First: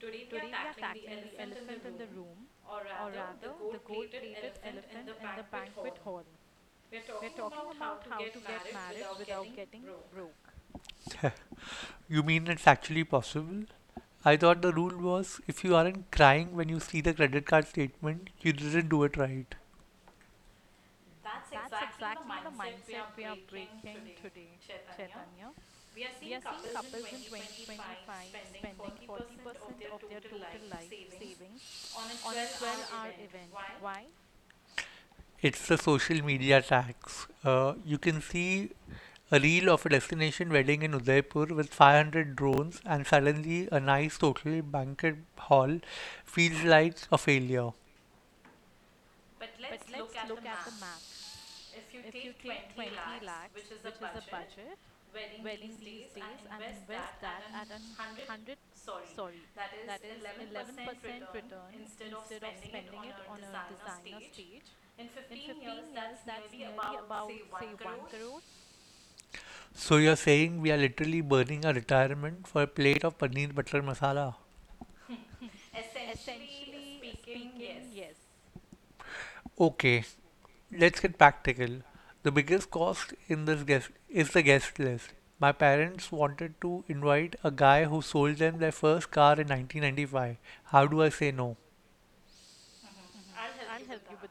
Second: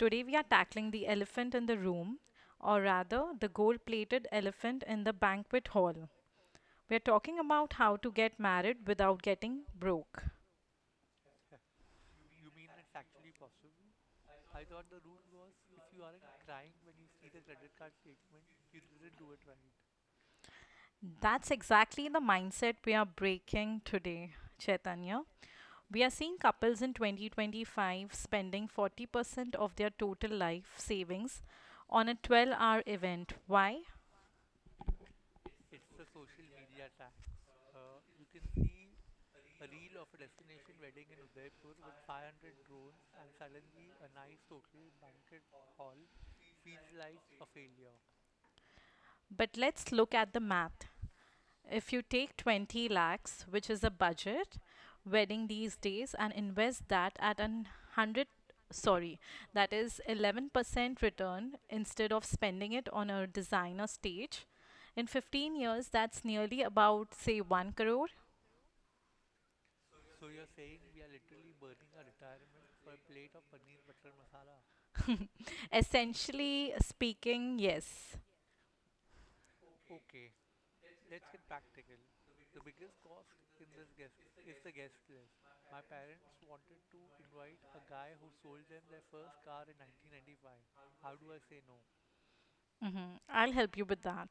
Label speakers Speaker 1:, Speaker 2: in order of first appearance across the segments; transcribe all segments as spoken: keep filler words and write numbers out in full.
Speaker 1: Today we are tackling the elephant in the room, or rather, the gold plated elephant in the banquet hall. We are talking about how to get married without getting broke.
Speaker 2: You mean it's actually possible? I thought the rule was if you aren't crying when you see the credit card statement, you didn't do it right.
Speaker 1: That's exactly the mindset we are breaking today, Chaitanya. We are seeing couples in twenty twenty-five spending forty percent of their total life savings on a twelve hour event. Why?
Speaker 2: It's the social media tax. Uh, you can see a reel of a destination wedding in Udaipur with five hundred drones, and suddenly a nice hotel banquet hall feels like a failure.
Speaker 1: But let's look at the math. If you take twenty lakhs, which is a budget wedding these days, and invest that at an one hundred, sorry, that is eleven percent return instead of spending it on a designer stage, in fifteen years, that's nearly about, say, one crore.
Speaker 2: So you're saying we are literally burning our retirement for a plate of paneer butter masala?
Speaker 1: Essentially speaking, yes.
Speaker 2: Okay, let's get practical. The biggest cost in this guest is the guest list. My parents wanted to invite a guy who sold them their first car in nineteen ninety-five. How do I say no?
Speaker 1: Mm-hmm. I'll help you with that.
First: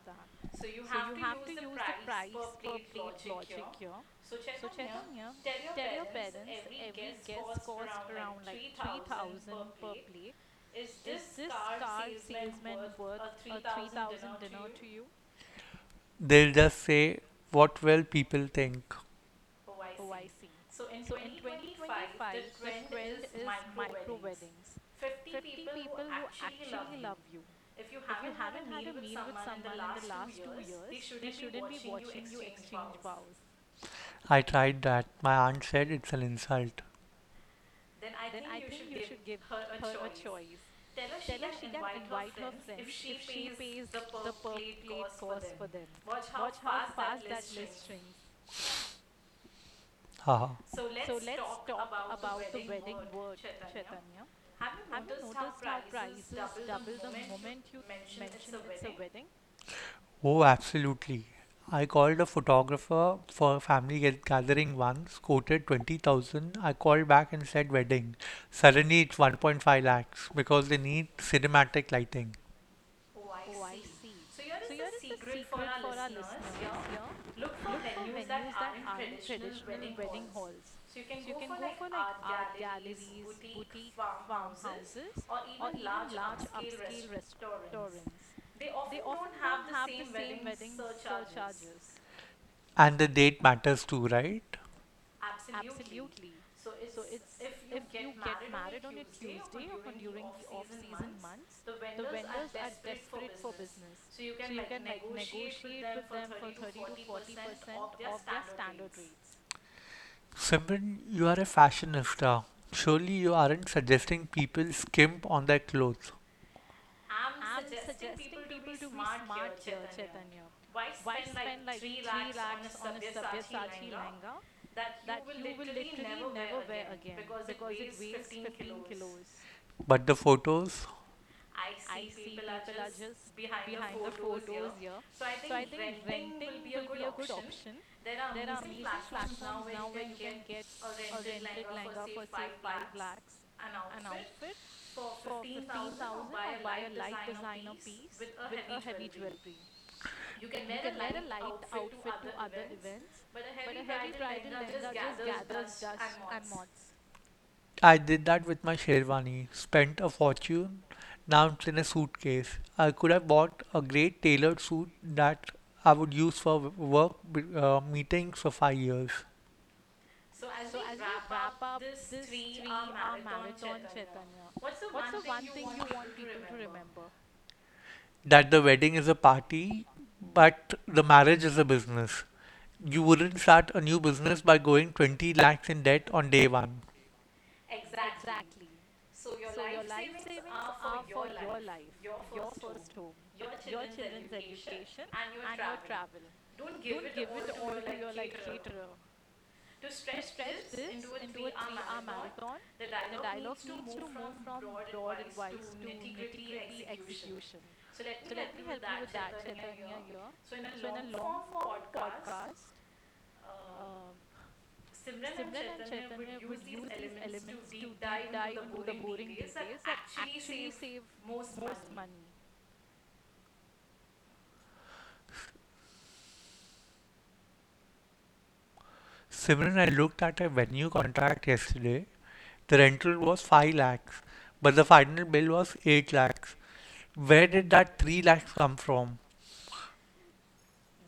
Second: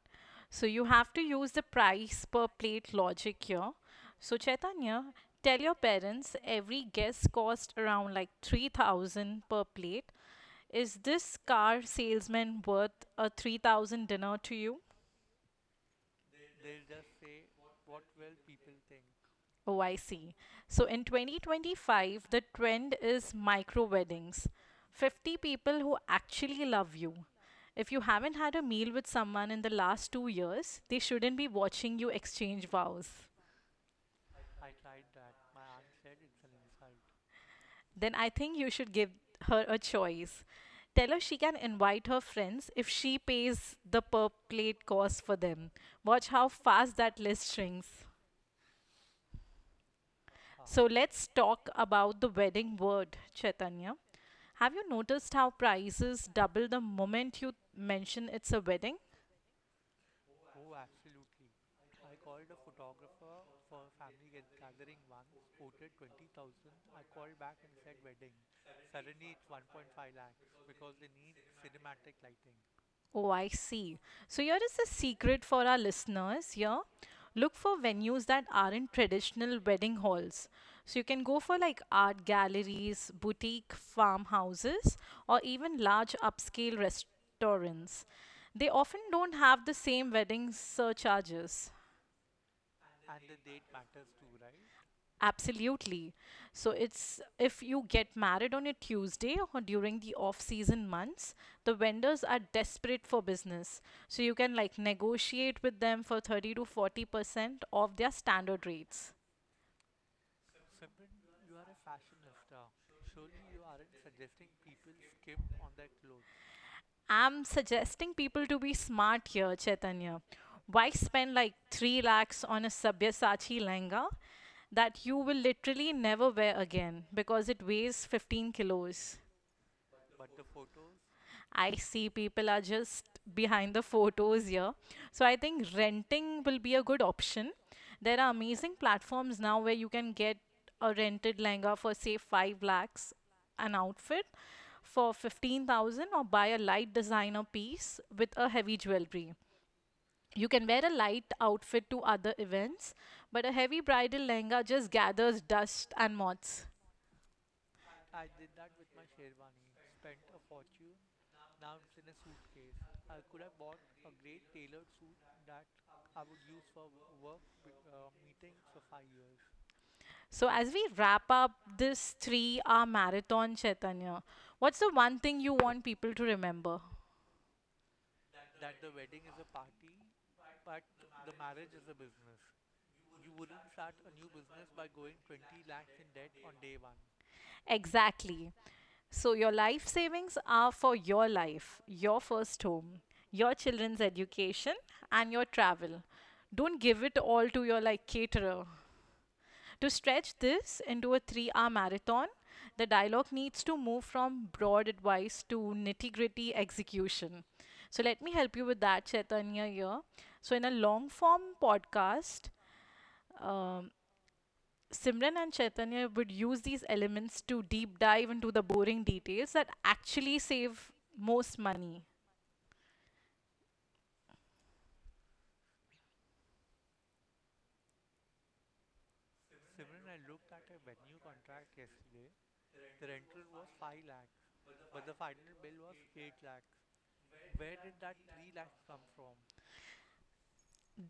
Speaker 1: So you have to use the price per plate logic here. So Chaitanya, tell your parents every guest cost around like three thousand per plate. Is this car salesman worth a three thousand dinner to you?
Speaker 2: They'll just say, what will people think?
Speaker 1: Oh, I see. So in twenty twenty-five, the trend is micro weddings, fifty people who actually love you. If you haven't had a meal with someone in the last two years, they shouldn't be watching you exchange vows.
Speaker 2: I tried that. My aunt said it's an insult.
Speaker 1: Then I think you should give her a choice. Tell her she can invite her friends if she pays the per plate cost for them. Watch how fast that list shrinks.
Speaker 2: Haha.
Speaker 1: So let's talk about the wedding word, Chaitanya. Have you noticed how prices double the moment you mention it's a wedding?
Speaker 2: Oh, absolutely. I called a photographer for a family get- gathering once, quoted twenty thousand. I called back and said wedding. Suddenly it's one point five lakhs because they need cinematic lighting.
Speaker 1: Oh, I see. So here is the secret for our listeners here. Look for venues that aren't traditional wedding halls. So you can go for like art galleries, boutique farmhouses, or even large upscale restaurants. They often don't have the same wedding surcharges.
Speaker 2: And the date matters too, right?
Speaker 1: Absolutely. So it's if you get married on a Tuesday or during the off-season months, the vendors are desperate for business. So you can like negotiate with them for thirty to forty percent of their standard rates.
Speaker 2: Simran, you are a fashionista. Surely you aren't suggesting people skimp on their clothes.
Speaker 1: I'm suggesting people to be smart here, Chaitanya. Why spend like three lakhs on a Sabyasachi lehenga that you will literally never wear again because it weighs fifteen kilos?
Speaker 2: But the photos?
Speaker 1: I see people are just behind the photos here. So I think renting will be a good option. There are amazing platforms now where you can get a rented lehenga for say five lakhs, an outfit for fifteen thousand, or buy a light designer piece with a heavy jewelry. You can wear a light outfit to other events, but a heavy bridal lehenga just gathers dust and moths.
Speaker 2: I did that with my Sherwani. Spent a fortune. Now it's in a suitcase. I could have bought a great tailored suit that I would use for work uh, meetings for five years.
Speaker 1: So, as we wrap up this three hour marathon, Chaitanya, what's the one thing you want people to remember?
Speaker 2: That the wedding is a party, but the marriage is a business. You wouldn't start a new business by going twenty lakhs in debt on day one.
Speaker 1: Exactly. So, your life savings are for your life, your first home, your children's education, and your travel. Don't give it all to your like caterer. To stretch this into a three hour marathon, the dialogue needs to move from broad advice to nitty gritty execution. So, let me help you with that, Chaitanya, here. So, in a long form podcast, um, Simran and Chaitanya would use these elements to deep dive into the boring details that actually save most money.
Speaker 2: Simran, I looked at a venue contract yesterday. The rental was five lakhs, but the final bill was eight lakhs. Where did that three lakhs come from?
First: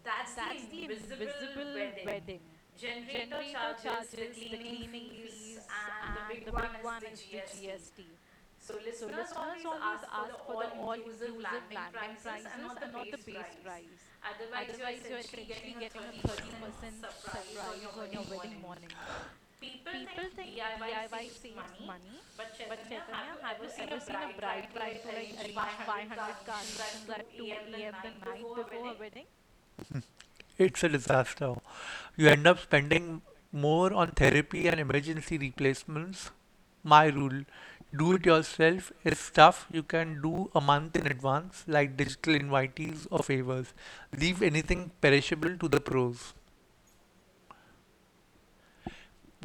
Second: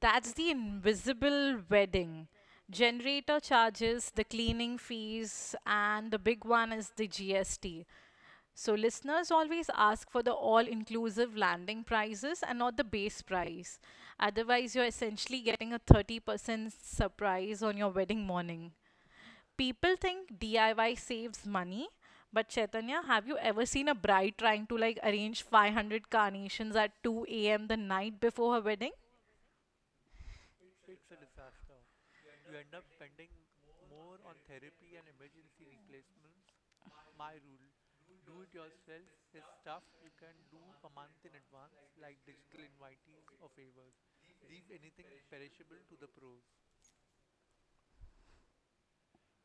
Speaker 1: That's the invisible wedding. Generator charges, the cleaning fees, and the big one is the G S T. So, listeners always ask for the all inclusive landing prices and not the base price. Otherwise, you're essentially getting a thirty percent surprise on your wedding morning. People think D I Y saves money, but Chaitanya, have you ever seen a bride trying to like arrange five hundred carnations at two a m the night before her wedding?
Speaker 2: It's a disaster. You end up spending more on therapy and emergency replacements. My rule, do it yourself, is stuff you can do a month in advance, like digital invitees or favors. Leave anything perishable to the pros.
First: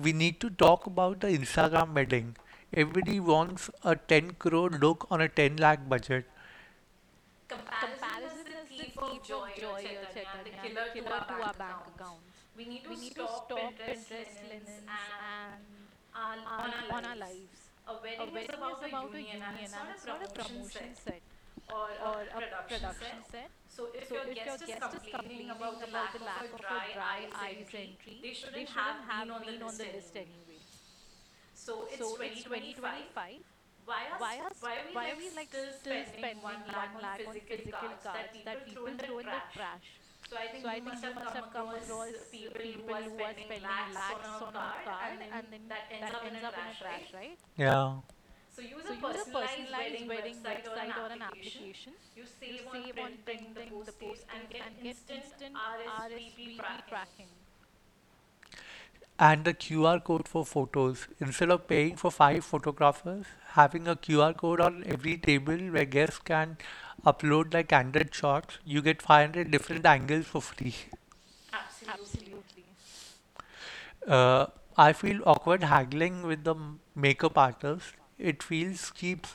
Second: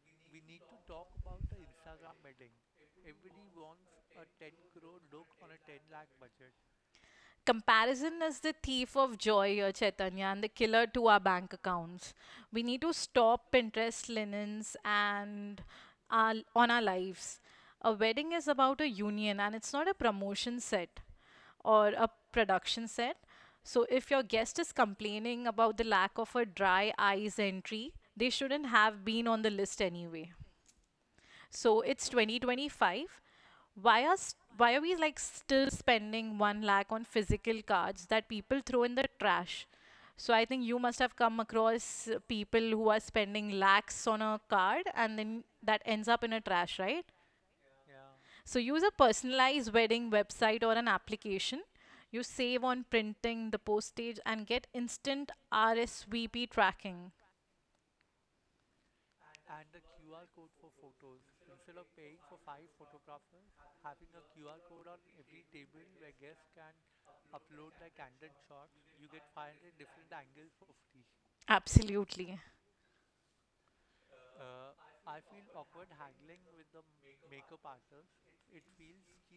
Speaker 2: We need to talk about the Instagram wedding. Everybody wants a ten crore look on a ten lakh budget.
Speaker 1: Comparison is the thief of joy here, Chaitanya, and the killer to our bank accounts. We need to stop Pinterest linens and our, on our lives. A wedding is about a union and it's not a promotion set or a production set. So if your guest is complaining about the lack of a dry eyes entry, they shouldn't have been on the list anyway. So it's twenty twenty-five. Why are s- why are we like still spending one lakh on physical cards that people throw in the trash? So I think you must have come across uh, people who are spending lakhs on a card and then that ends up in a trash, right?
Speaker 2: Yeah.
Speaker 1: So use a personalized wedding website or an application. You save on printing the postage and get instant R S V P tracking.
Speaker 2: And the Q R code for photos. Instead of paying for five photographers, having a Q R code on every table where guests can upload like one hundred shots, you get five hundred different angles for free.
Speaker 1: Absolutely.
Speaker 2: Uh, I feel awkward haggling with the m- makeup artist. It feels cheap.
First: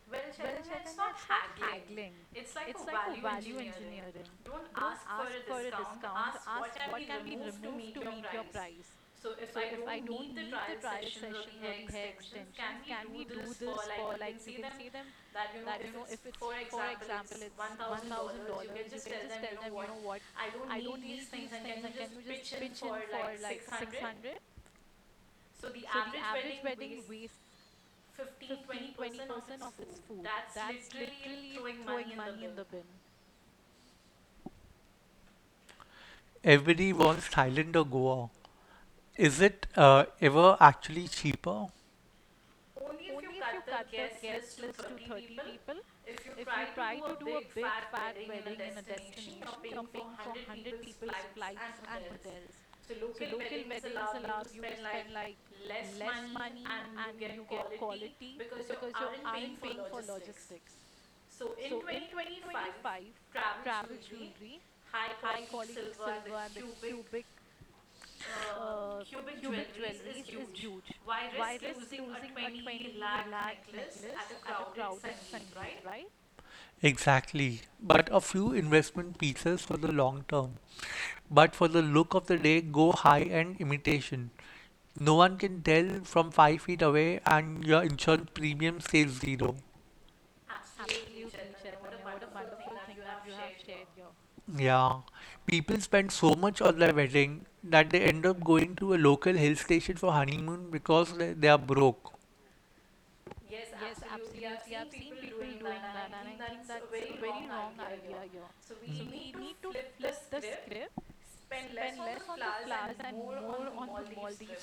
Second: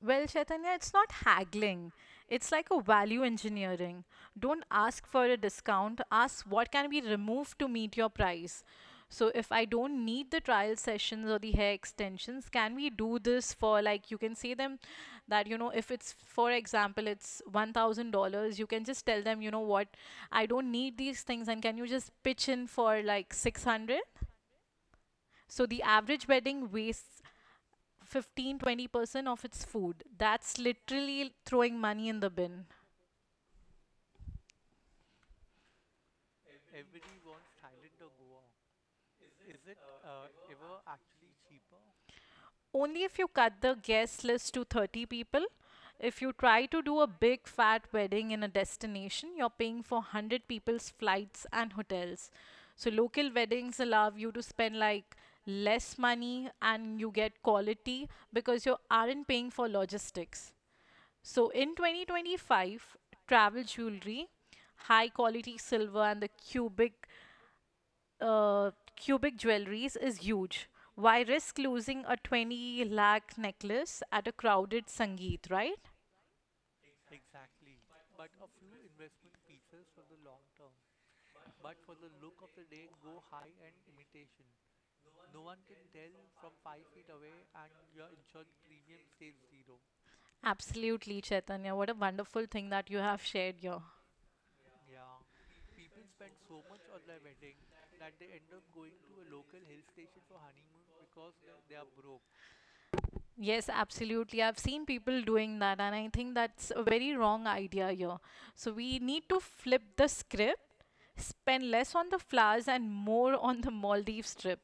Speaker 1: Well, Chaitanya, it's not haggling. It's like a value engineering. Don't ask for a discount, ask what can be removed to meet your price. So, if I don't need the trial sessions or the hair extensions, can we do this for like you can say them that you know, if it's for example, it's one thousand dollars you can just tell them, you know what, I don't need these things, and can you just pitch in for like six hundred? So the average wedding wastes Fifteen twenty percent of its food. That's literally throwing money in the bin.
Speaker 2: Everybody wants Thailand or Goa. Is it uh, ever actually cheaper?
Speaker 1: Only if you cut the guest list to thirty people. If you try to do a big fat wedding in a destination, you're paying for one hundred people's flights and hotels. So local weddings allow you to spend like less money and you get quality because you aren't paying for logistics. So in twenty twenty-five, travel jewelry, high quality silver and the cubic uh, cubic jewelries is huge. Why risk losing a twenty lakh necklace at a crowded Sangeet, right?
Speaker 2: Exactly. But a few investment pieces for the long term. But for the look of the day, go high end imitation. No one can tell from five feet away, and your insurance premium stays zero.
Speaker 1: Absolutely, Chaitanya. What a wonderful thing that you have shared here.
Speaker 2: Yeah. People spend so much on their wedding that they end up going to a local hill station for honeymoon because they, they are broke.
Speaker 1: Yes, absolutely. I've seen people doing that, and I think that's a very wrong idea here. So we need to flip the script, spend less on the flowers and more on the Maldives trip.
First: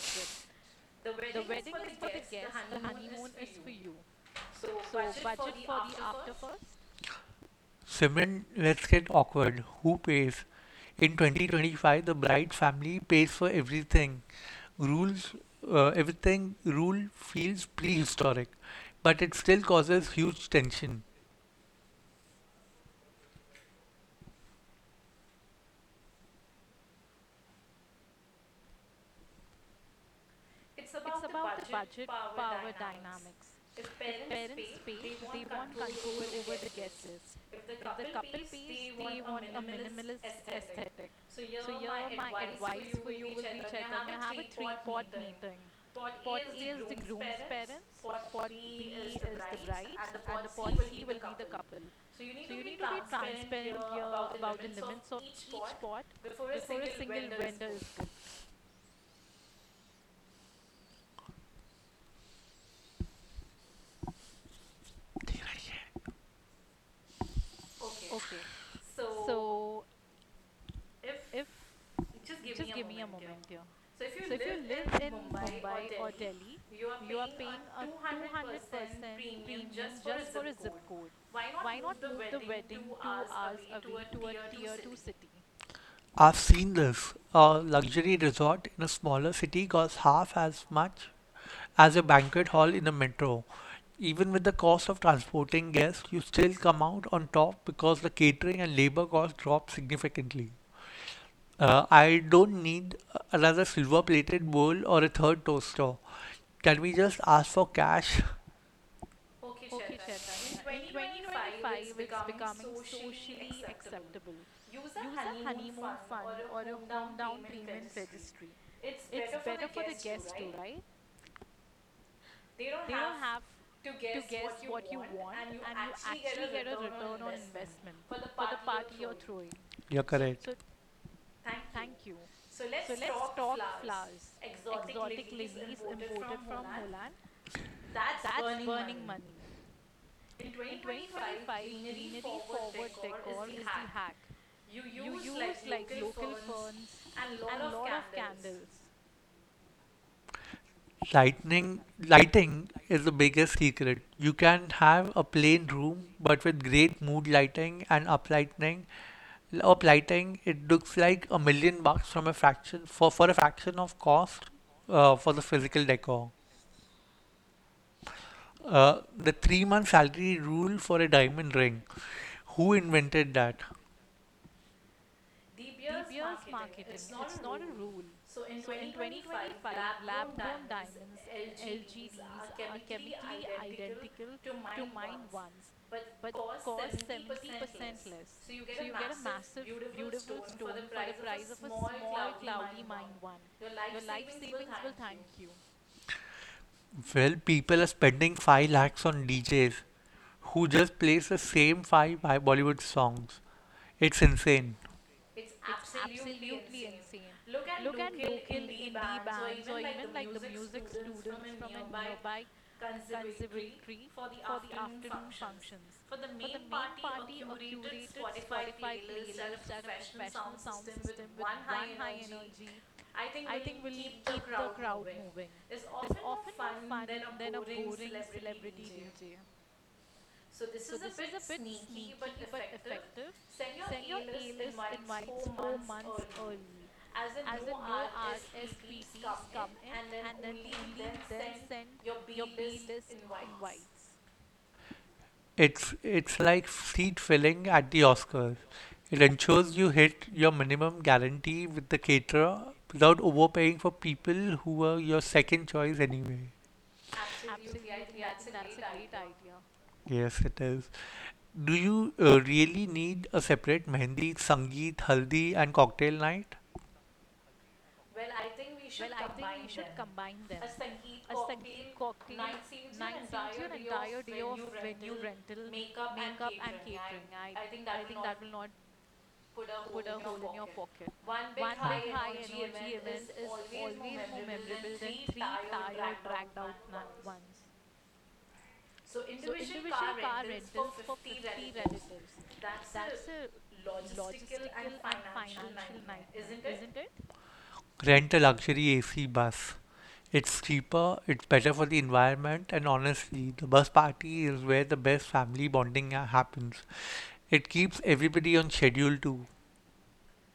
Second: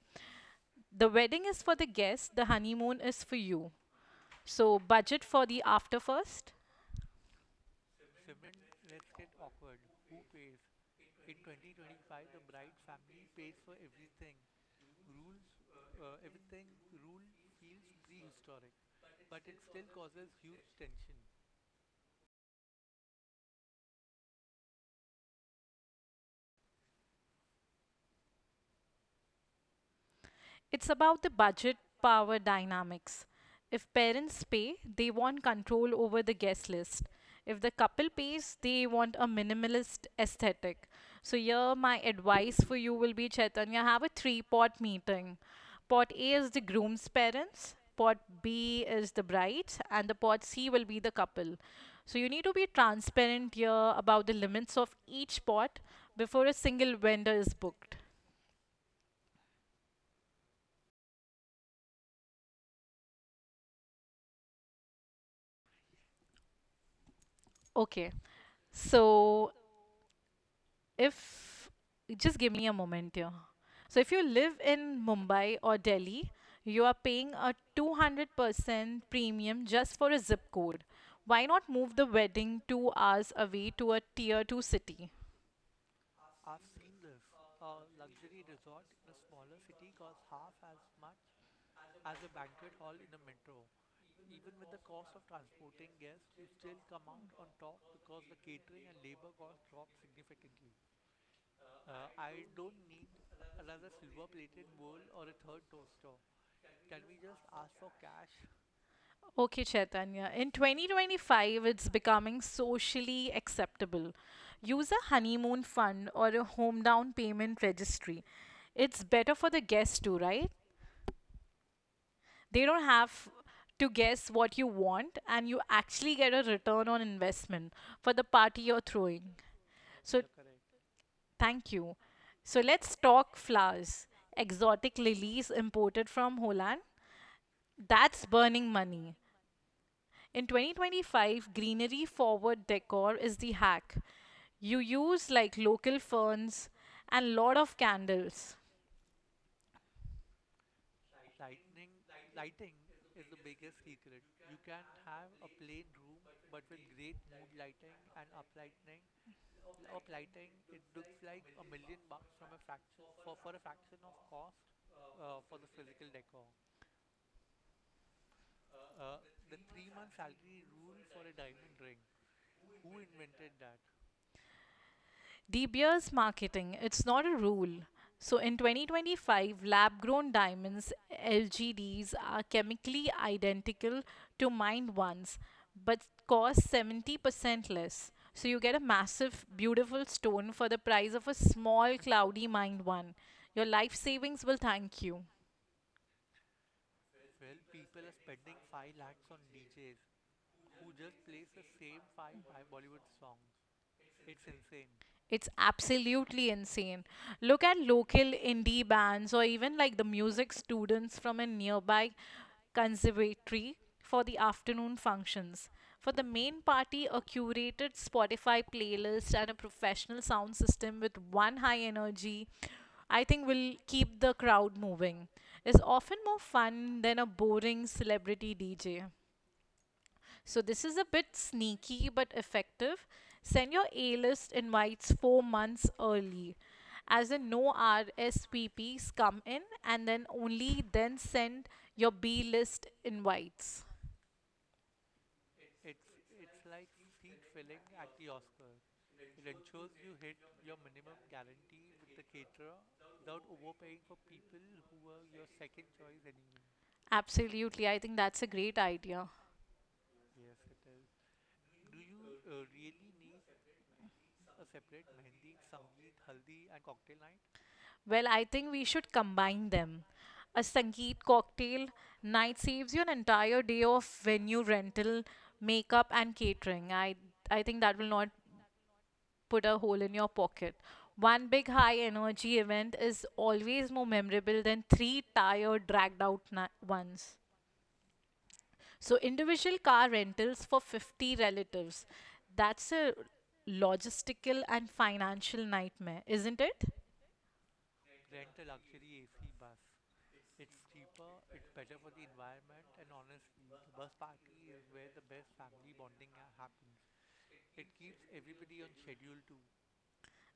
Speaker 1: The wedding is for the guests, the honeymoon is for you. So budget for the after first.
Speaker 2: Simon, let's get awkward. Who pays? In twenty twenty-five, the bride's family pays for everything. Rules, uh, everything rule feels prehistoric, but it still causes huge tension.
Speaker 1: It's about the budget power dynamics. If parents pay, they want control over the guest list. If the couple pays, they want a minimalist aesthetic. So, here my advice for you will be Chaitanya, have a three pot meeting. Pot A is the groom's parents, pot B is the bride's, and the pot C will be the couple. So, you need to be transparent here about the limits of each pot before a single vendor is booked. Okay. So if Just give me a moment here. So if you live in Mumbai or Delhi, you are paying a two hundred percent premium just for a zip code. Why not move the wedding two hours away to a tier two city?
Speaker 2: I've seen this. A luxury resort in a smaller city costs half as much as a banquet hall in a metro. Even with the cost of transporting guests, you still come out on top because the catering and labor costs drop significantly. Uh, I don't need another silver plated bowl or a third toaster. Can we just ask for cash?
Speaker 1: Okay, Chaitanya. In twenty twenty-five, it's becoming socially acceptable. Use a honeymoon fund or a home down payment registry. It's better for the guests too, right? They don't have to guess what you want, and you actually get a return on investment for the party you're throwing.
Speaker 2: You're
Speaker 1: So,
Speaker 2: correct.
Speaker 1: thank you. So, let's talk flowers. Exotic lilies imported from Holland. That's burning money. In twenty twenty-five, greenery forward decor is the hack. You use like local ferns and lot of candles.
Speaker 2: Lightning, lighting is the biggest secret. You can have a plain room, but with great mood lighting and uplighting, uplighting, it looks like a million bucks from a fraction for for a fraction of cost uh, for the physical decor. Uh, the three-month salary rule for a diamond ring. Who invented that?
Speaker 1: De Beers marketing, it's not a rule. So in twenty twenty-five, lab grown diamonds, L G Ds, are chemically identical to mined ones but cost seventy percent less. So you get a massive, beautiful stone for the price of a small, cloudy mined one. Your life savings will thank you.
Speaker 2: Well, people are spending five lakhs on D Js who just plays the same five Bollywood songs. It's insane.
Speaker 1: It's absolutely insane. Look at local indie bands or even like the music students from a nearby conservatory for the afternoon functions. For the main party, a curated Spotify playlist and a professional sound system with one high energy, I think will keep the crowd moving, is often more fun than a boring celebrity D J. So this is a bit sneaky but effective. Send your A-list invites four months early. As in no R S V Ps come in and then only then send your B-list invites.
Speaker 2: It's it's like seat filling at the Oscars. It ensures you hit your minimum guarantee with the caterer without overpaying for people who were your second choice anyway.
Speaker 1: Absolutely, I think that's a great idea.
Speaker 2: Yes, it is. Do you uh, really need a separate mehendi, sangeet, haldi, and cocktail night?
Speaker 1: Well, I think we should combine them. A Sangeet cocktail night saves you an entire day of venue rental, makeup, and catering. I I think that will not put a hole in your pocket. One big high energy event is always more memorable than three tired, dragged out na- ones. So, individual car rentals for fifty relatives. That's a logistical and financial nightmare, isn't it?
Speaker 2: Rent a luxury A C bus. It's cheaper, it's better for the environment, and honestly, the bus party is where the best family bonding ha- happens. It keeps everybody on schedule too.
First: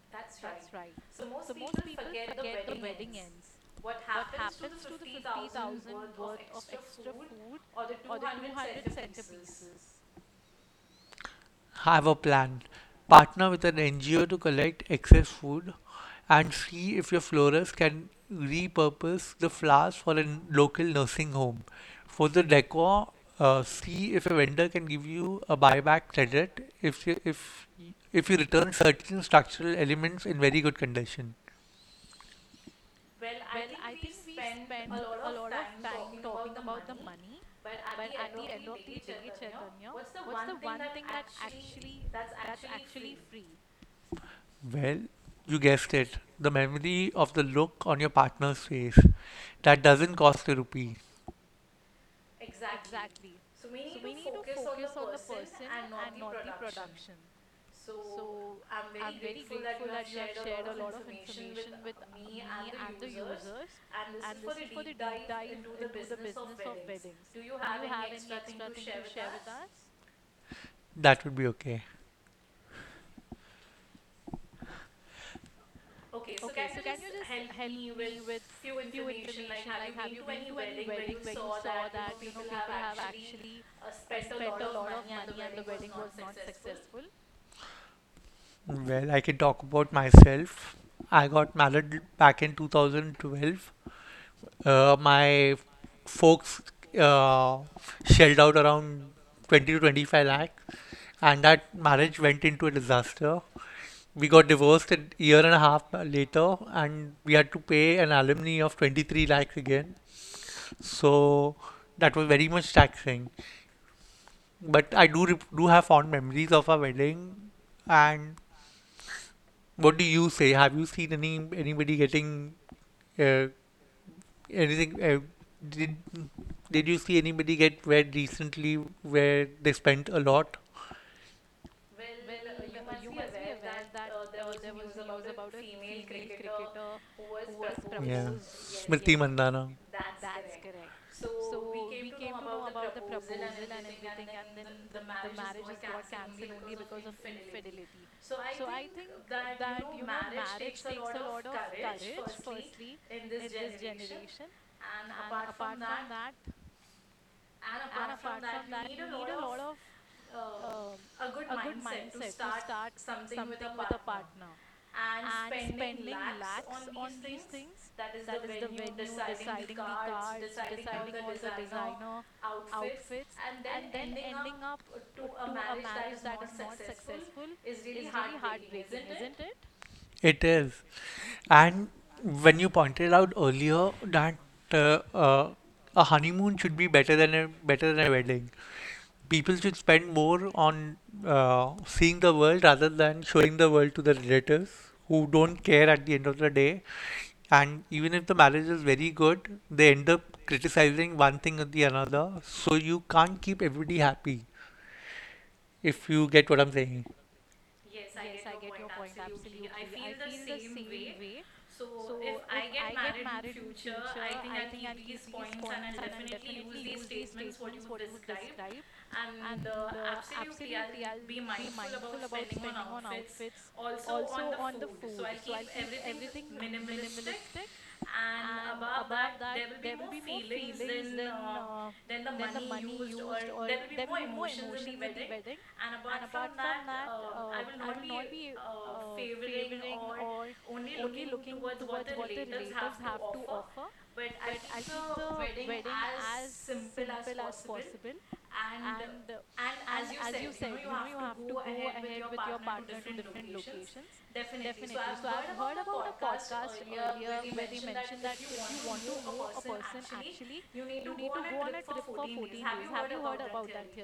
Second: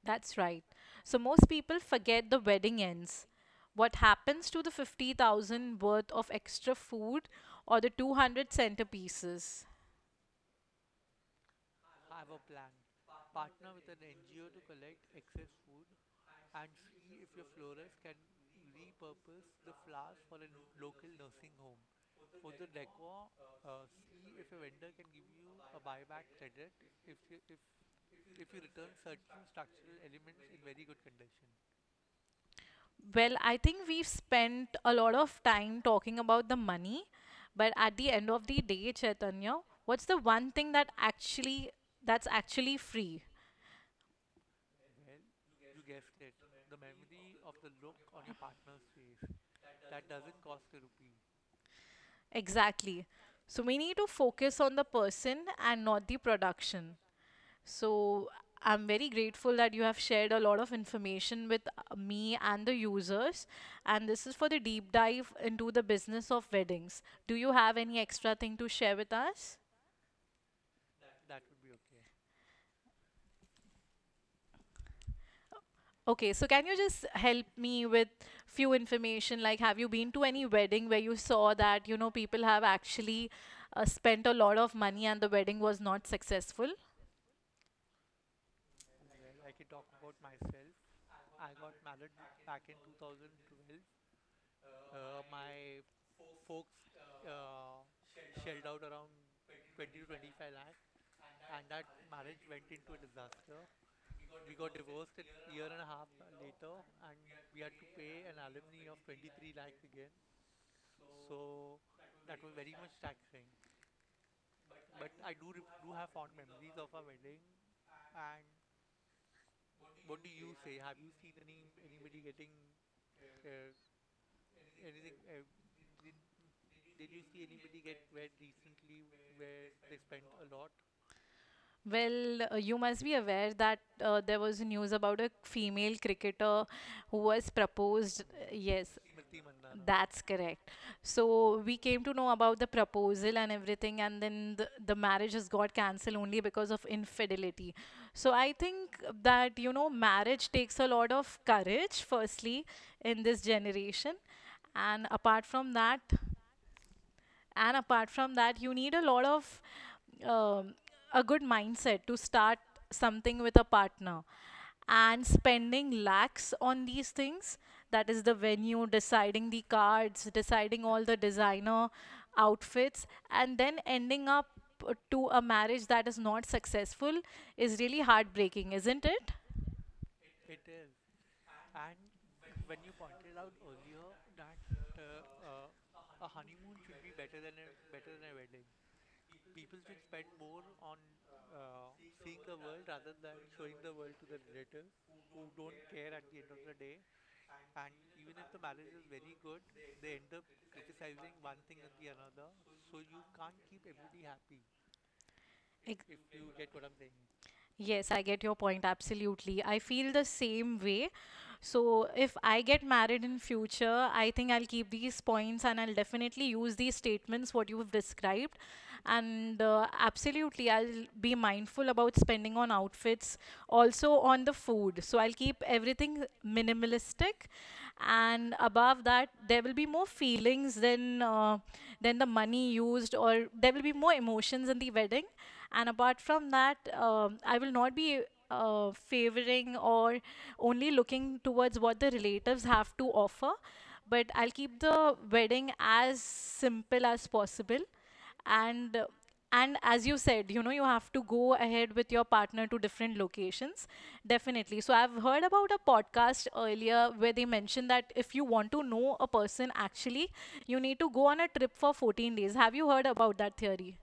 Speaker 1: That's right. So, most people forget the wedding ends. What happens to the fifty thousand worth of extra food or the two hundred centerpieces?
Speaker 2: Have a plan, partner with an N G O to collect excess food, and see if your florist can repurpose the flowers for a n- local nursing home. For the decor, uh, see if a vendor can give you a buyback credit if you, if if you return certain structural elements in very good condition.
Speaker 1: Well, I think we've spent a lot of time talking about the money, but at the end of the day, Chaitanya, what's the one thing that actually that's actually free?
Speaker 2: Well, you guessed it. The memory of the look on your partner's face. That doesn't cost a rupee.
Speaker 1: Exactly. So we need to focus on the person and not the production. So I'm very grateful that you have shared a lot of information with uh, me and the users. And this is for the deep dive into the business of weddings. Do you have any extra thing to share with us?
Speaker 2: That would be okay.
Speaker 1: Okay, so can you just help me with few information? Like, have you been to any wedding where you saw that, you know, people have actually uh, spent a lot of money and the wedding was not successful?
Speaker 2: Well, I can talk about myself. I got married back in two thousand twelve. Uh, my folks uh, shelled out around twenty to twenty-five lakh, and that marriage went into a disaster. We got divorced a year and a half later, and we had to pay an alimony of twenty-three lakhs again. So that was very much taxing. But I do rep- do have fond memories of our wedding. And what do you say? Have you seen any anybody getting uh, anything? Uh, did did you see anybody get wed recently where they spent a lot?
Speaker 1: Well, uh, you must be aware that uh, there was news about a female cricketer who was proposed.
Speaker 2: Yeah,
Speaker 1: uh, Yes.
Speaker 2: Smriti Mandhana.
Speaker 1: That's correct. So we came to know about the proposal and everything, and then the, the marriage has got cancelled only because of infidelity. So I think that, you know, marriage takes a lot of courage, firstly, in this generation. And apart from that, and apart from that, you need a lot of um, a good mindset to start something with a partner. And spending lakhs on these things, that is the venue, deciding the cards, deciding all the designer outfits, and then ending up uh, to a marriage that is not successful is really heartbreaking, isn't it?
Speaker 2: It is. And when you pointed out earlier that uh, uh, a honeymoon should be better than a better than a wedding, people should spend more on uh, seeing the world rather than showing the world to the relatives who don't care at the end of the day. And even if the marriage is very good, they end up criticizing one thing or the another. So you can't keep everybody happy
Speaker 1: Ex-
Speaker 2: if you get what I'm saying.
Speaker 1: Yes, I get your point. Absolutely. I feel the same way. So if I get married in future, I think I'll keep these points and I'll definitely use these statements what you have described. And uh, absolutely, I'll be mindful about spending on outfits, also on the food. So I'll keep everything minimalistic, and above that, there will be more feelings than uh, than the money used, or there will be more emotions in the wedding. And apart from that, um I will not be uh, favoring or only looking towards what the relatives have to offer. But I'll keep the wedding as simple as possible. And uh, and as you said, you know, you have to go ahead with your partner to different locations. Definitely. So I've heard about a podcast earlier where they mentioned that if you want to know a person actually, you need to go on a trip for fourteen days. Have you heard about that theory?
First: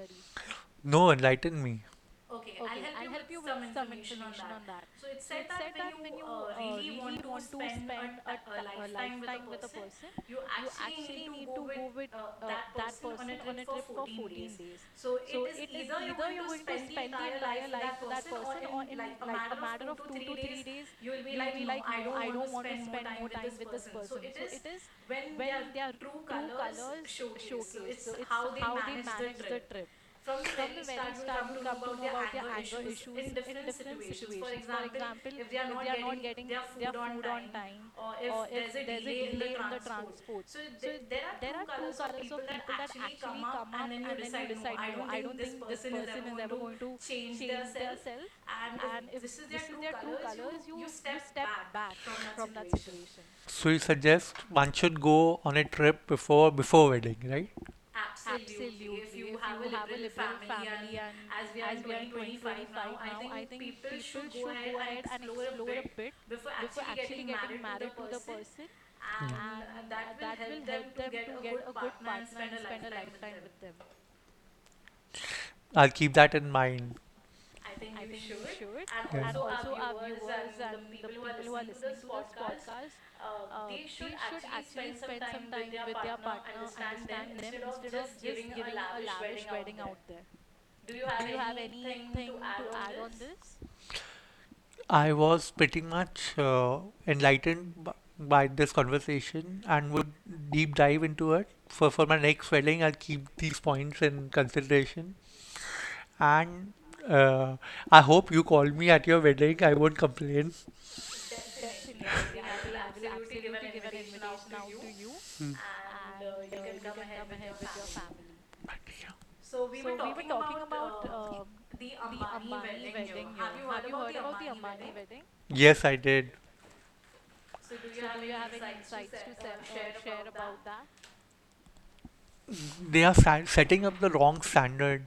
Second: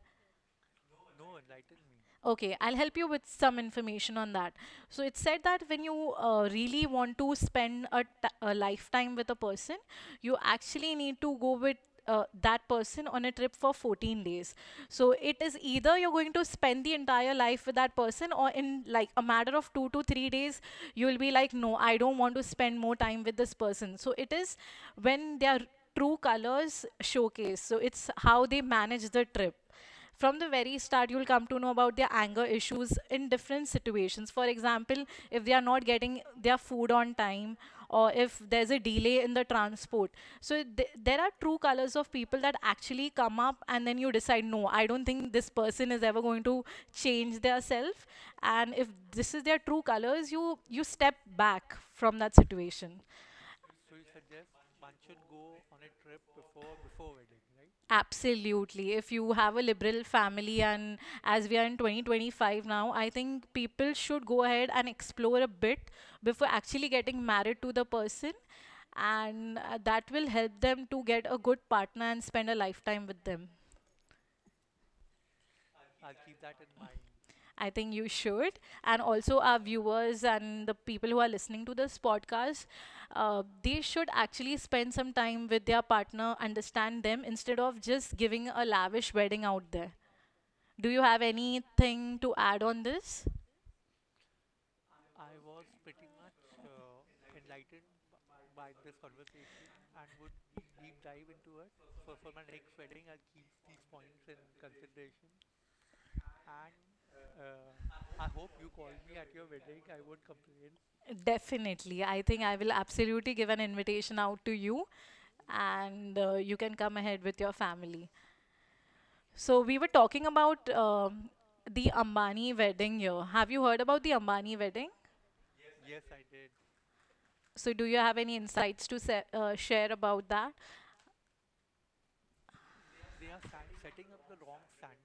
Speaker 2: No, enlighten me.
Speaker 1: Okay, I'll help you with some information on that. So it said that when you uh, really want to spend a, t- a lifetime with a person, you actually need to go with uh, that person on a trip for fourteen days. So it is either you're going to spend the entire life with that person, or in like a matter of two to three days, you'll be like, no, I don't want to spend more time with this person. So it is when their true colors showcase. So it's how they manage the trip from the very start, you'll come to know about their anger issues in different situations, for example, if they are not getting their food on time or if there's a delay in the transport. So th- there are true colors of people that actually come up, and then you decide, no, I don't think this person is ever going to change their self. And if this is their true colors, you you step back from that situation.
Speaker 2: So you suggest one should go on a trip before before wedding, right?
Speaker 1: Absolutely. If you have a liberal family, and as we are in twenty twenty-five now, I think people should go ahead and explore a bit before actually getting married to the person, and uh, that will help them to get a good partner and spend a lifetime with them.
Speaker 2: I'll keep that in mind.
Speaker 1: I think you should. And also, our
Speaker 2: Yeah.
Speaker 1: viewers and the people who are listening to this podcast, uh, they should actually spend some time with their partner, understand them, instead of just giving a lavish wedding out there. Do you have anything to add on this?
Speaker 2: I was pretty much uh, enlightened b- by this conversation and would deep dive into it. For, for my next wedding, I'll keep these points in consideration. And uh, I hope you call me at your wedding. I won't complain.
Speaker 1: Definitely. I think I will absolutely give an invitation out to you
Speaker 2: Mm.
Speaker 1: and uh, you can come ahead with your family. So, we were talking about um, the Ambani wedding here. Have you heard about the Ambani wedding?
Speaker 2: Yes, I did.
Speaker 1: So, do you have any insights to se- uh, share about that?
Speaker 2: They are sa- setting up the wrong standard.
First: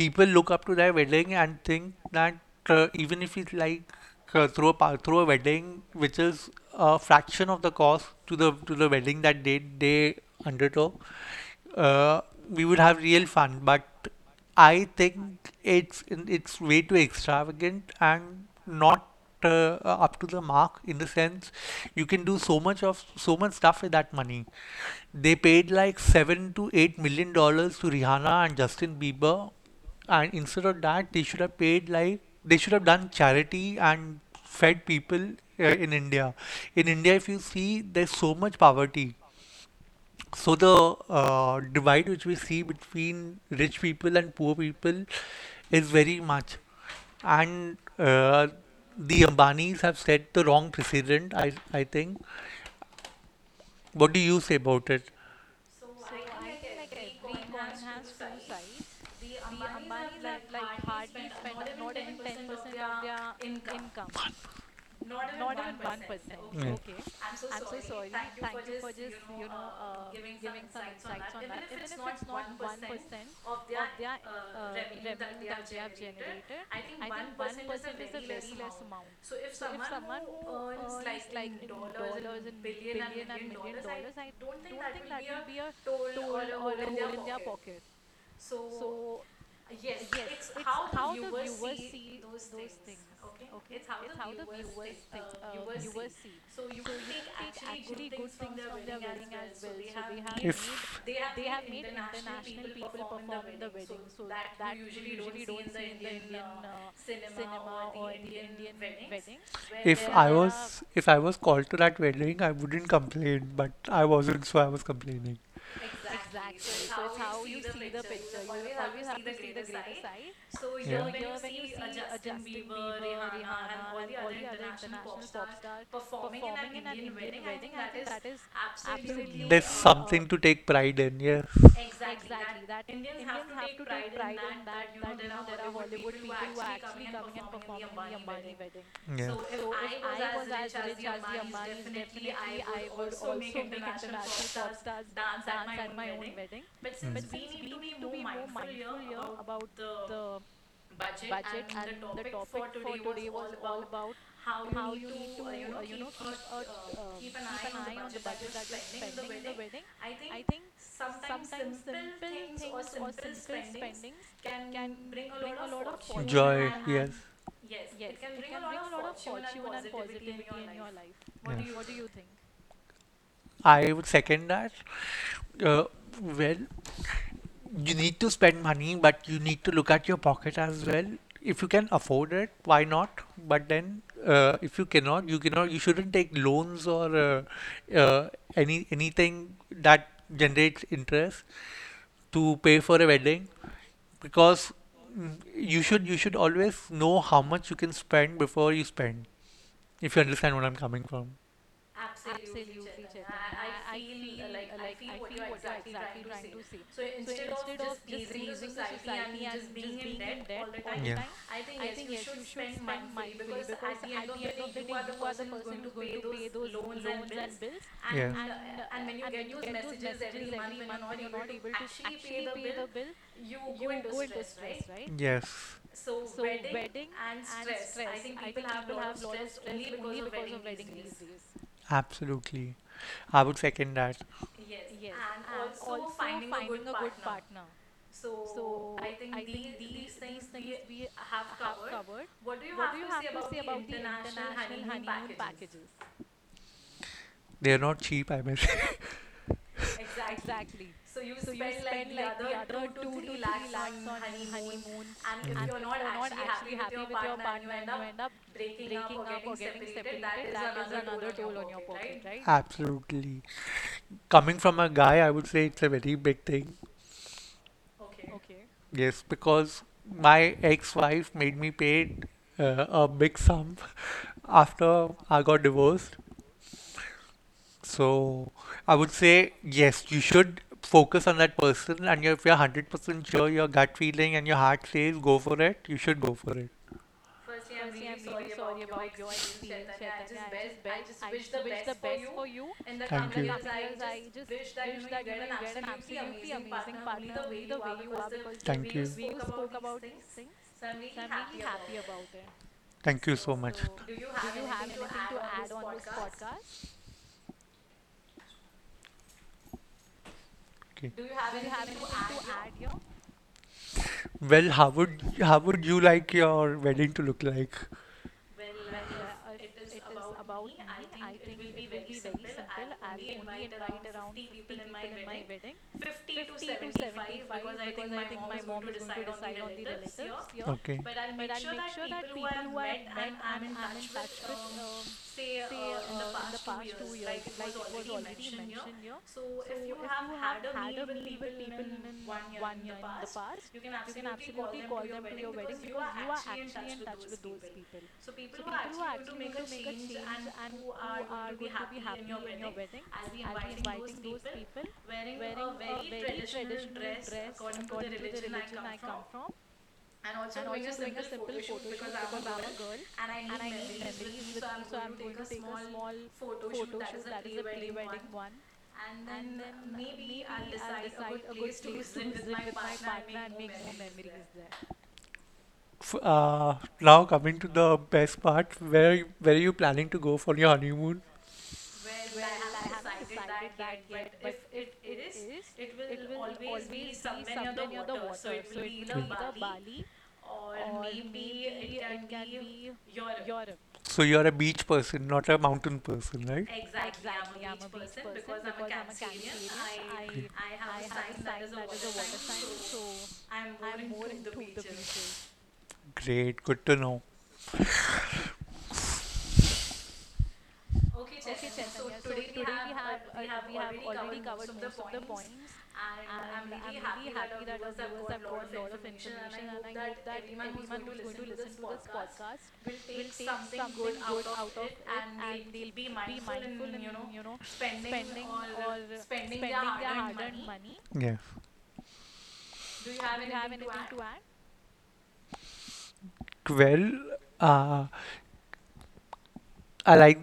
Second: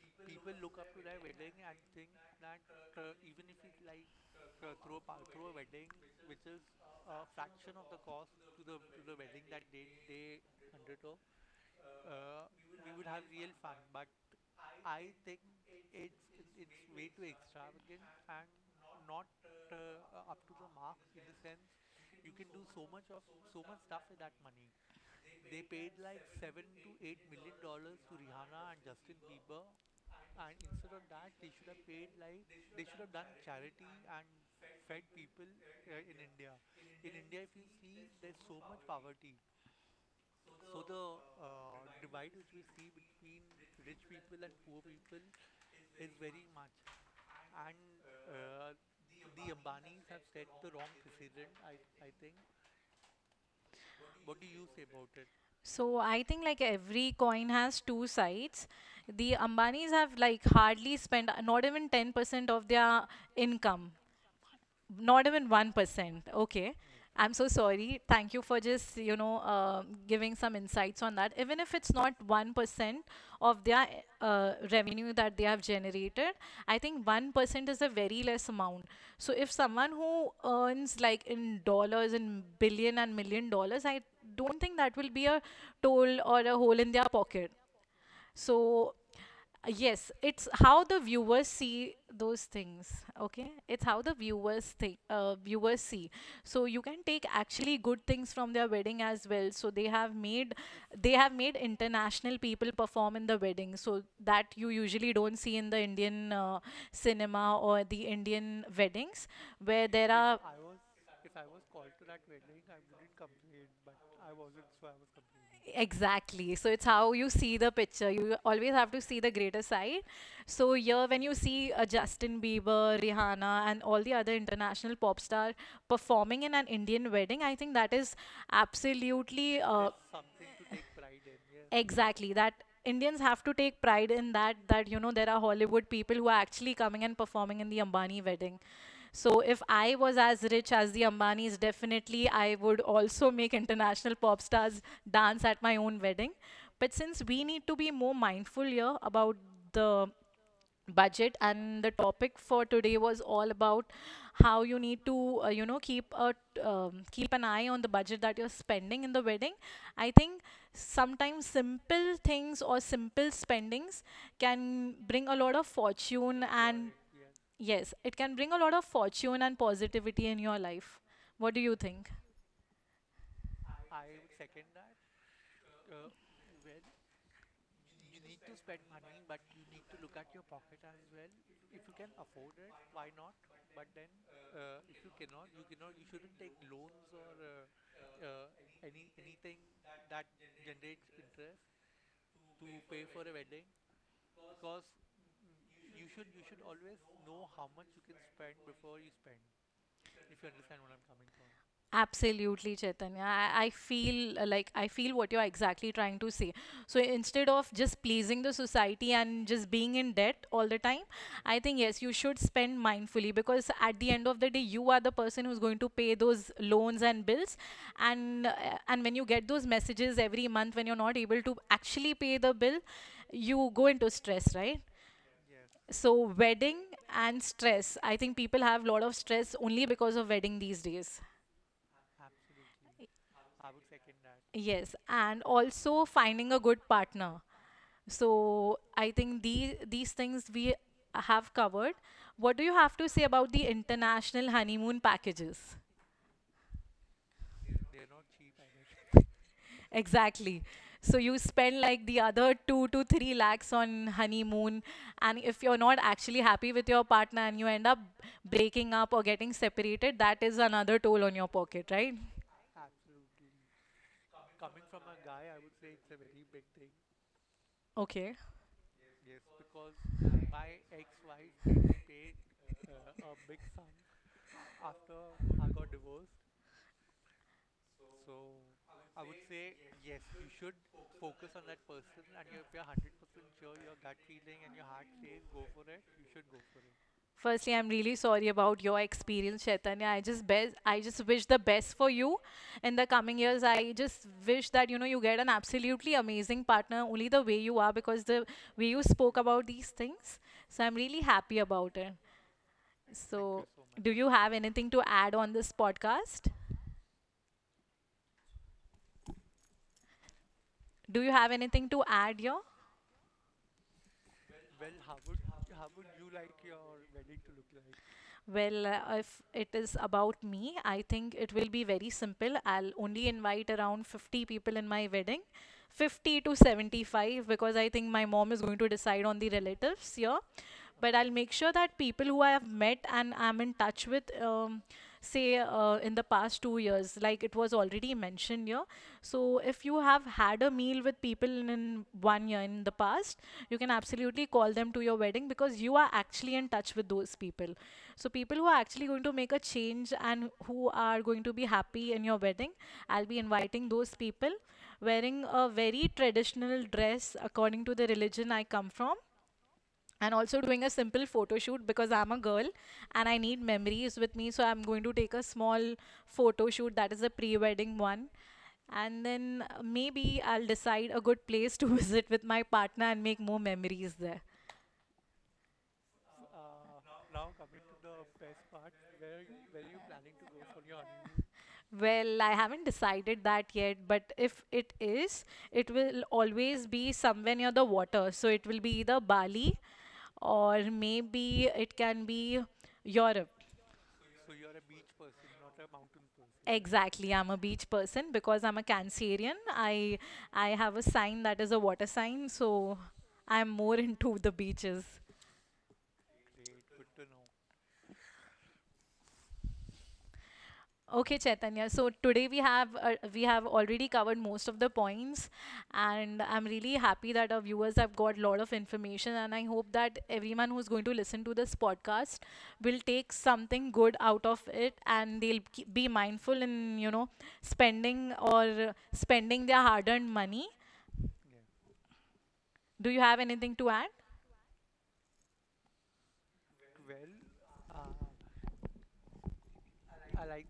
Speaker 2: People look up to their wedding and think that uh, even if it's like uh, through a pa- through a wedding, which is a fraction of the cost to the to the wedding that they they undertook, uh, we would have real fun. But I think it's it's way too extravagant and not uh, up to the mark in the sense you can do so much of so much stuff with that money. They paid like seven to eight million dollars to Rihanna and Justin Bieber, and instead of that, they should have paid, like they should have done charity and fed people uh, in India. In India, if you see, there's so much poverty. So the uh, divide which we see between rich people and poor people is very much. And uh, the Ambanis have set the wrong precedent, I, I think. What do you say about it?
Speaker 1: So, I think like every coin has two sides. The Ambanis have like hardly spent not even ten percent of their income. Not even one percent. Okay.
Speaker 2: Yeah.
Speaker 1: I'm so sorry. Thank you for just, you know, uh, giving some insights on that. Even if it's not one percent of their uh, revenue that they have generated, I think one percent is a very less amount. So if someone who earns like in dollars, in billion and million dollars, I don't think that will be a toll or a hole in their pocket. So, uh, yes, it's how the viewers see those things. Okay, it's how the viewers think. Uh, viewers see. So you can take actually good things from their wedding as well. So they have made,
Speaker 2: If
Speaker 1: they have made international people perform in the wedding. So that you usually don't see in the Indian uh, cinema or the Indian weddings, where
Speaker 2: If
Speaker 1: there
Speaker 2: I
Speaker 1: are…
Speaker 2: was, if I was called to that wedding, I wouldn't complain, but I wasn't, so I was complaining.
Speaker 1: Exactly. So it's how you see the picture. You always have to see the greater side. So here, when you see
Speaker 2: Yeah.
Speaker 1: uh, Justin Bieber, Rihanna, and all the other international pop star performing in an Indian wedding, I think that is absolutely
Speaker 2: There's
Speaker 1: uh,
Speaker 2: something to take pride in, yes.
Speaker 1: Exactly. That Indians have to take pride in that, that, you know, there are Hollywood people who are actually coming and performing in the Ambani wedding.
Speaker 2: Yeah.
Speaker 1: So if I was as rich as the Ambanis, definitely I would also make international pop stars dance at my own wedding. But since we need to be more mindful here about the budget, and the topic for today was all about how you need to uh, you know, keep a t- um, keep an eye on the budget that you're spending in the wedding. I think sometimes simple things or simple spendings can bring a lot of
Speaker 2: Mm.
Speaker 1: fortune
Speaker 2: Joy, yes.
Speaker 1: and…
Speaker 2: Yes.
Speaker 1: Yes, it can bring a lot of fortune and positivity in your life. What do you think?
Speaker 2: I would second that. Uh, when you need to spend money, but you need to look at your pocket as well. If you can afford it, why not? But then, uh, if you cannot, you cannot. You shouldn't take loans or uh, uh, any anything that generates interest to pay for a wedding because mm, you should you should always know how much you can spend before you spend. If you understand what I'm coming from.
Speaker 1: Absolutely, Chaitanya. I, I feel uh, like I feel what you're exactly trying to say. So instead of just pleasing the society and just being in debt all the time,
Speaker 2: Yeah.
Speaker 1: I think yes, you should spend mindfully because at the end of the day, you are the person who's going to pay those loans and bills.
Speaker 2: Yeah.
Speaker 1: And uh, and when you get those messages every month when you're not able to actually pay the bill, you go into stress, right?
Speaker 2: Yes,
Speaker 1: So wedding and stress. I think people have a lot of stress only because of wedding these days.
Speaker 2: absolutely. I would second that.
Speaker 1: Yes, and also finding a good partner. So I think these these things we have covered. What do you have to say about the international honeymoon packages?
Speaker 2: They're not cheap, I bet.
Speaker 1: Exactly. So you spend like the other two to three lakhs on honeymoon, and if you're
Speaker 2: Mm.
Speaker 1: not actually happy with your partner and you end up breaking up or getting separated, that is another toll on your pocket, right?
Speaker 2: Absolutely. Coming from a guy, I would say it's a very big thing.
Speaker 1: Okay.
Speaker 2: Yes, because my ex wife made me pay uh, a big sum after I got divorced. So I would say, yes, you should focus on that person. And if you're one hundred percent sure your gut feeling and your heart says go for it, you should go for it.
Speaker 1: Firstly, I'm really sorry about your experience, Chaitanya. I just best, I just wish the best for you in the
Speaker 2: Thank
Speaker 1: coming years. I
Speaker 2: you.
Speaker 1: just wish that you know you get an absolutely amazing partner, only the way you are, because the way
Speaker 2: Thank
Speaker 1: you
Speaker 2: you. We
Speaker 1: spoke about these things. So I'm really happy about it.
Speaker 2: thank you so
Speaker 1: So,
Speaker 2: much.
Speaker 1: so do you
Speaker 2: So,
Speaker 1: have anything to add on this podcast?
Speaker 2: okay.
Speaker 1: Do you have anything to add here?
Speaker 2: Well, how would how would you like your wedding to look like?
Speaker 1: Well, uh, if it is about me, I think it will be very simple. I'll only invite around fifty people in my wedding, fifty to seventy-five, because I think my mom is going to decide on the relatives here.
Speaker 2: Your okay.
Speaker 1: But I'll make sure that people who I have met and I'm in touch with, um, say uh, in the past two years, like it was already mentioned here. So if you have had a meal with people in in one year in the past, you can absolutely call them to your wedding because you are actually in touch with those people. So people who are actually going to make a change and who are going to be happy in your wedding, I'll be inviting those people, wearing a very traditional dress according to the religion I come from, and also doing a simple photo shoot because I'm a girl and I need memories with me. So I'm going to take a small photo shoot that is a pre wedding one. And then uh, maybe I'll decide a good place to visit with my partner and make more memories there.
Speaker 2: F- uh, Now coming to the best part, where where are you planning to go for your honeymoon?
Speaker 1: Well, I haven't decided that yet, but if it is, it will
Speaker 2: Will
Speaker 1: always
Speaker 2: always
Speaker 1: be
Speaker 2: be
Speaker 1: somewhere near the water. So
Speaker 2: somewhere,
Speaker 1: it will
Speaker 2: people
Speaker 1: be either
Speaker 2: either Bali.
Speaker 1: Bali,
Speaker 2: Bali.
Speaker 1: or maybe it can be Europe.
Speaker 2: So you're a beach person, not a mountain person, right?
Speaker 1: Exactly. I'm a beach person because I'm a Cancerian. I I have a sign that is a water sign, so I'm more into the beaches.
Speaker 2: Great, good to know.
Speaker 1: Okay, Chaitanya. So today we have uh, we have already covered most of the points, and I'm really happy that our viewers have got a lot of information. And I hope that everyone who's going to listen to this podcast will take something good out of it, and they'll k- be mindful in, you know, spending or uh, spending their hard-earned money.
Speaker 2: Yeah.
Speaker 1: Do you have anything to add?
Speaker 2: Well, uh, I like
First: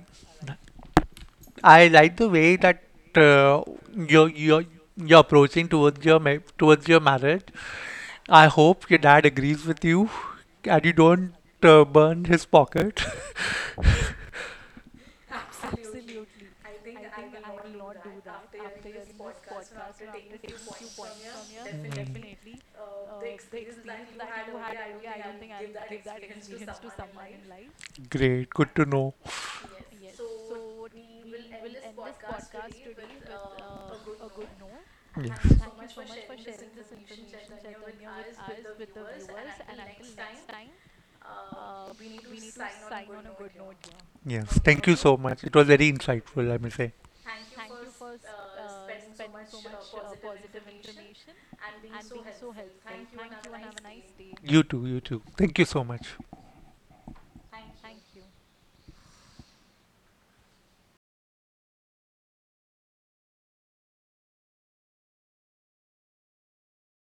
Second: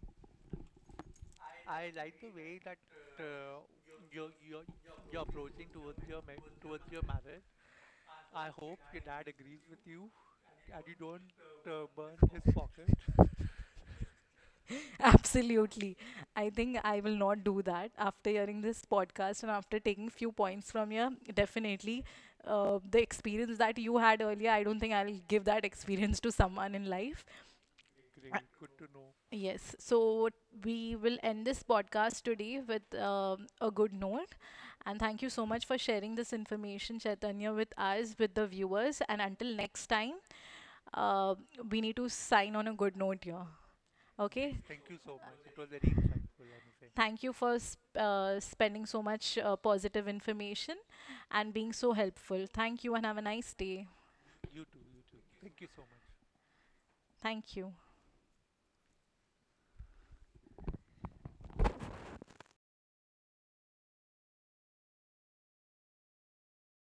Speaker 2: I like the way that uh, you're you're you're approaching towards your ma towards your marriage. I hope your dad agrees with you and you don't uh, burn his pocket.
Speaker 1: Absolutely. I think I will not do that after hearing this podcast and after taking few points from you. Definitely, uh, the experience that you had earlier, I don't think I'll give that experience to someone in life.
Speaker 2: Great, good to know.
Speaker 1: Yes. So we will end this podcast today with um, a good note. And thank you
Speaker 2: Yes,
Speaker 1: so much for sharing this information, Chaitanya, with us, with the viewers. And until next time, uh, we need to sign on a good note here.
Speaker 2: yes.
Speaker 1: Okay.
Speaker 2: Thank you so much. It was very insightful, I must say.
Speaker 1: Thank you for sp- uh, spending so much uh, positive information and being so helpful. Thank you and have a nice day.
Speaker 2: You too, you too. Thank you so much.
Speaker 1: Thank you.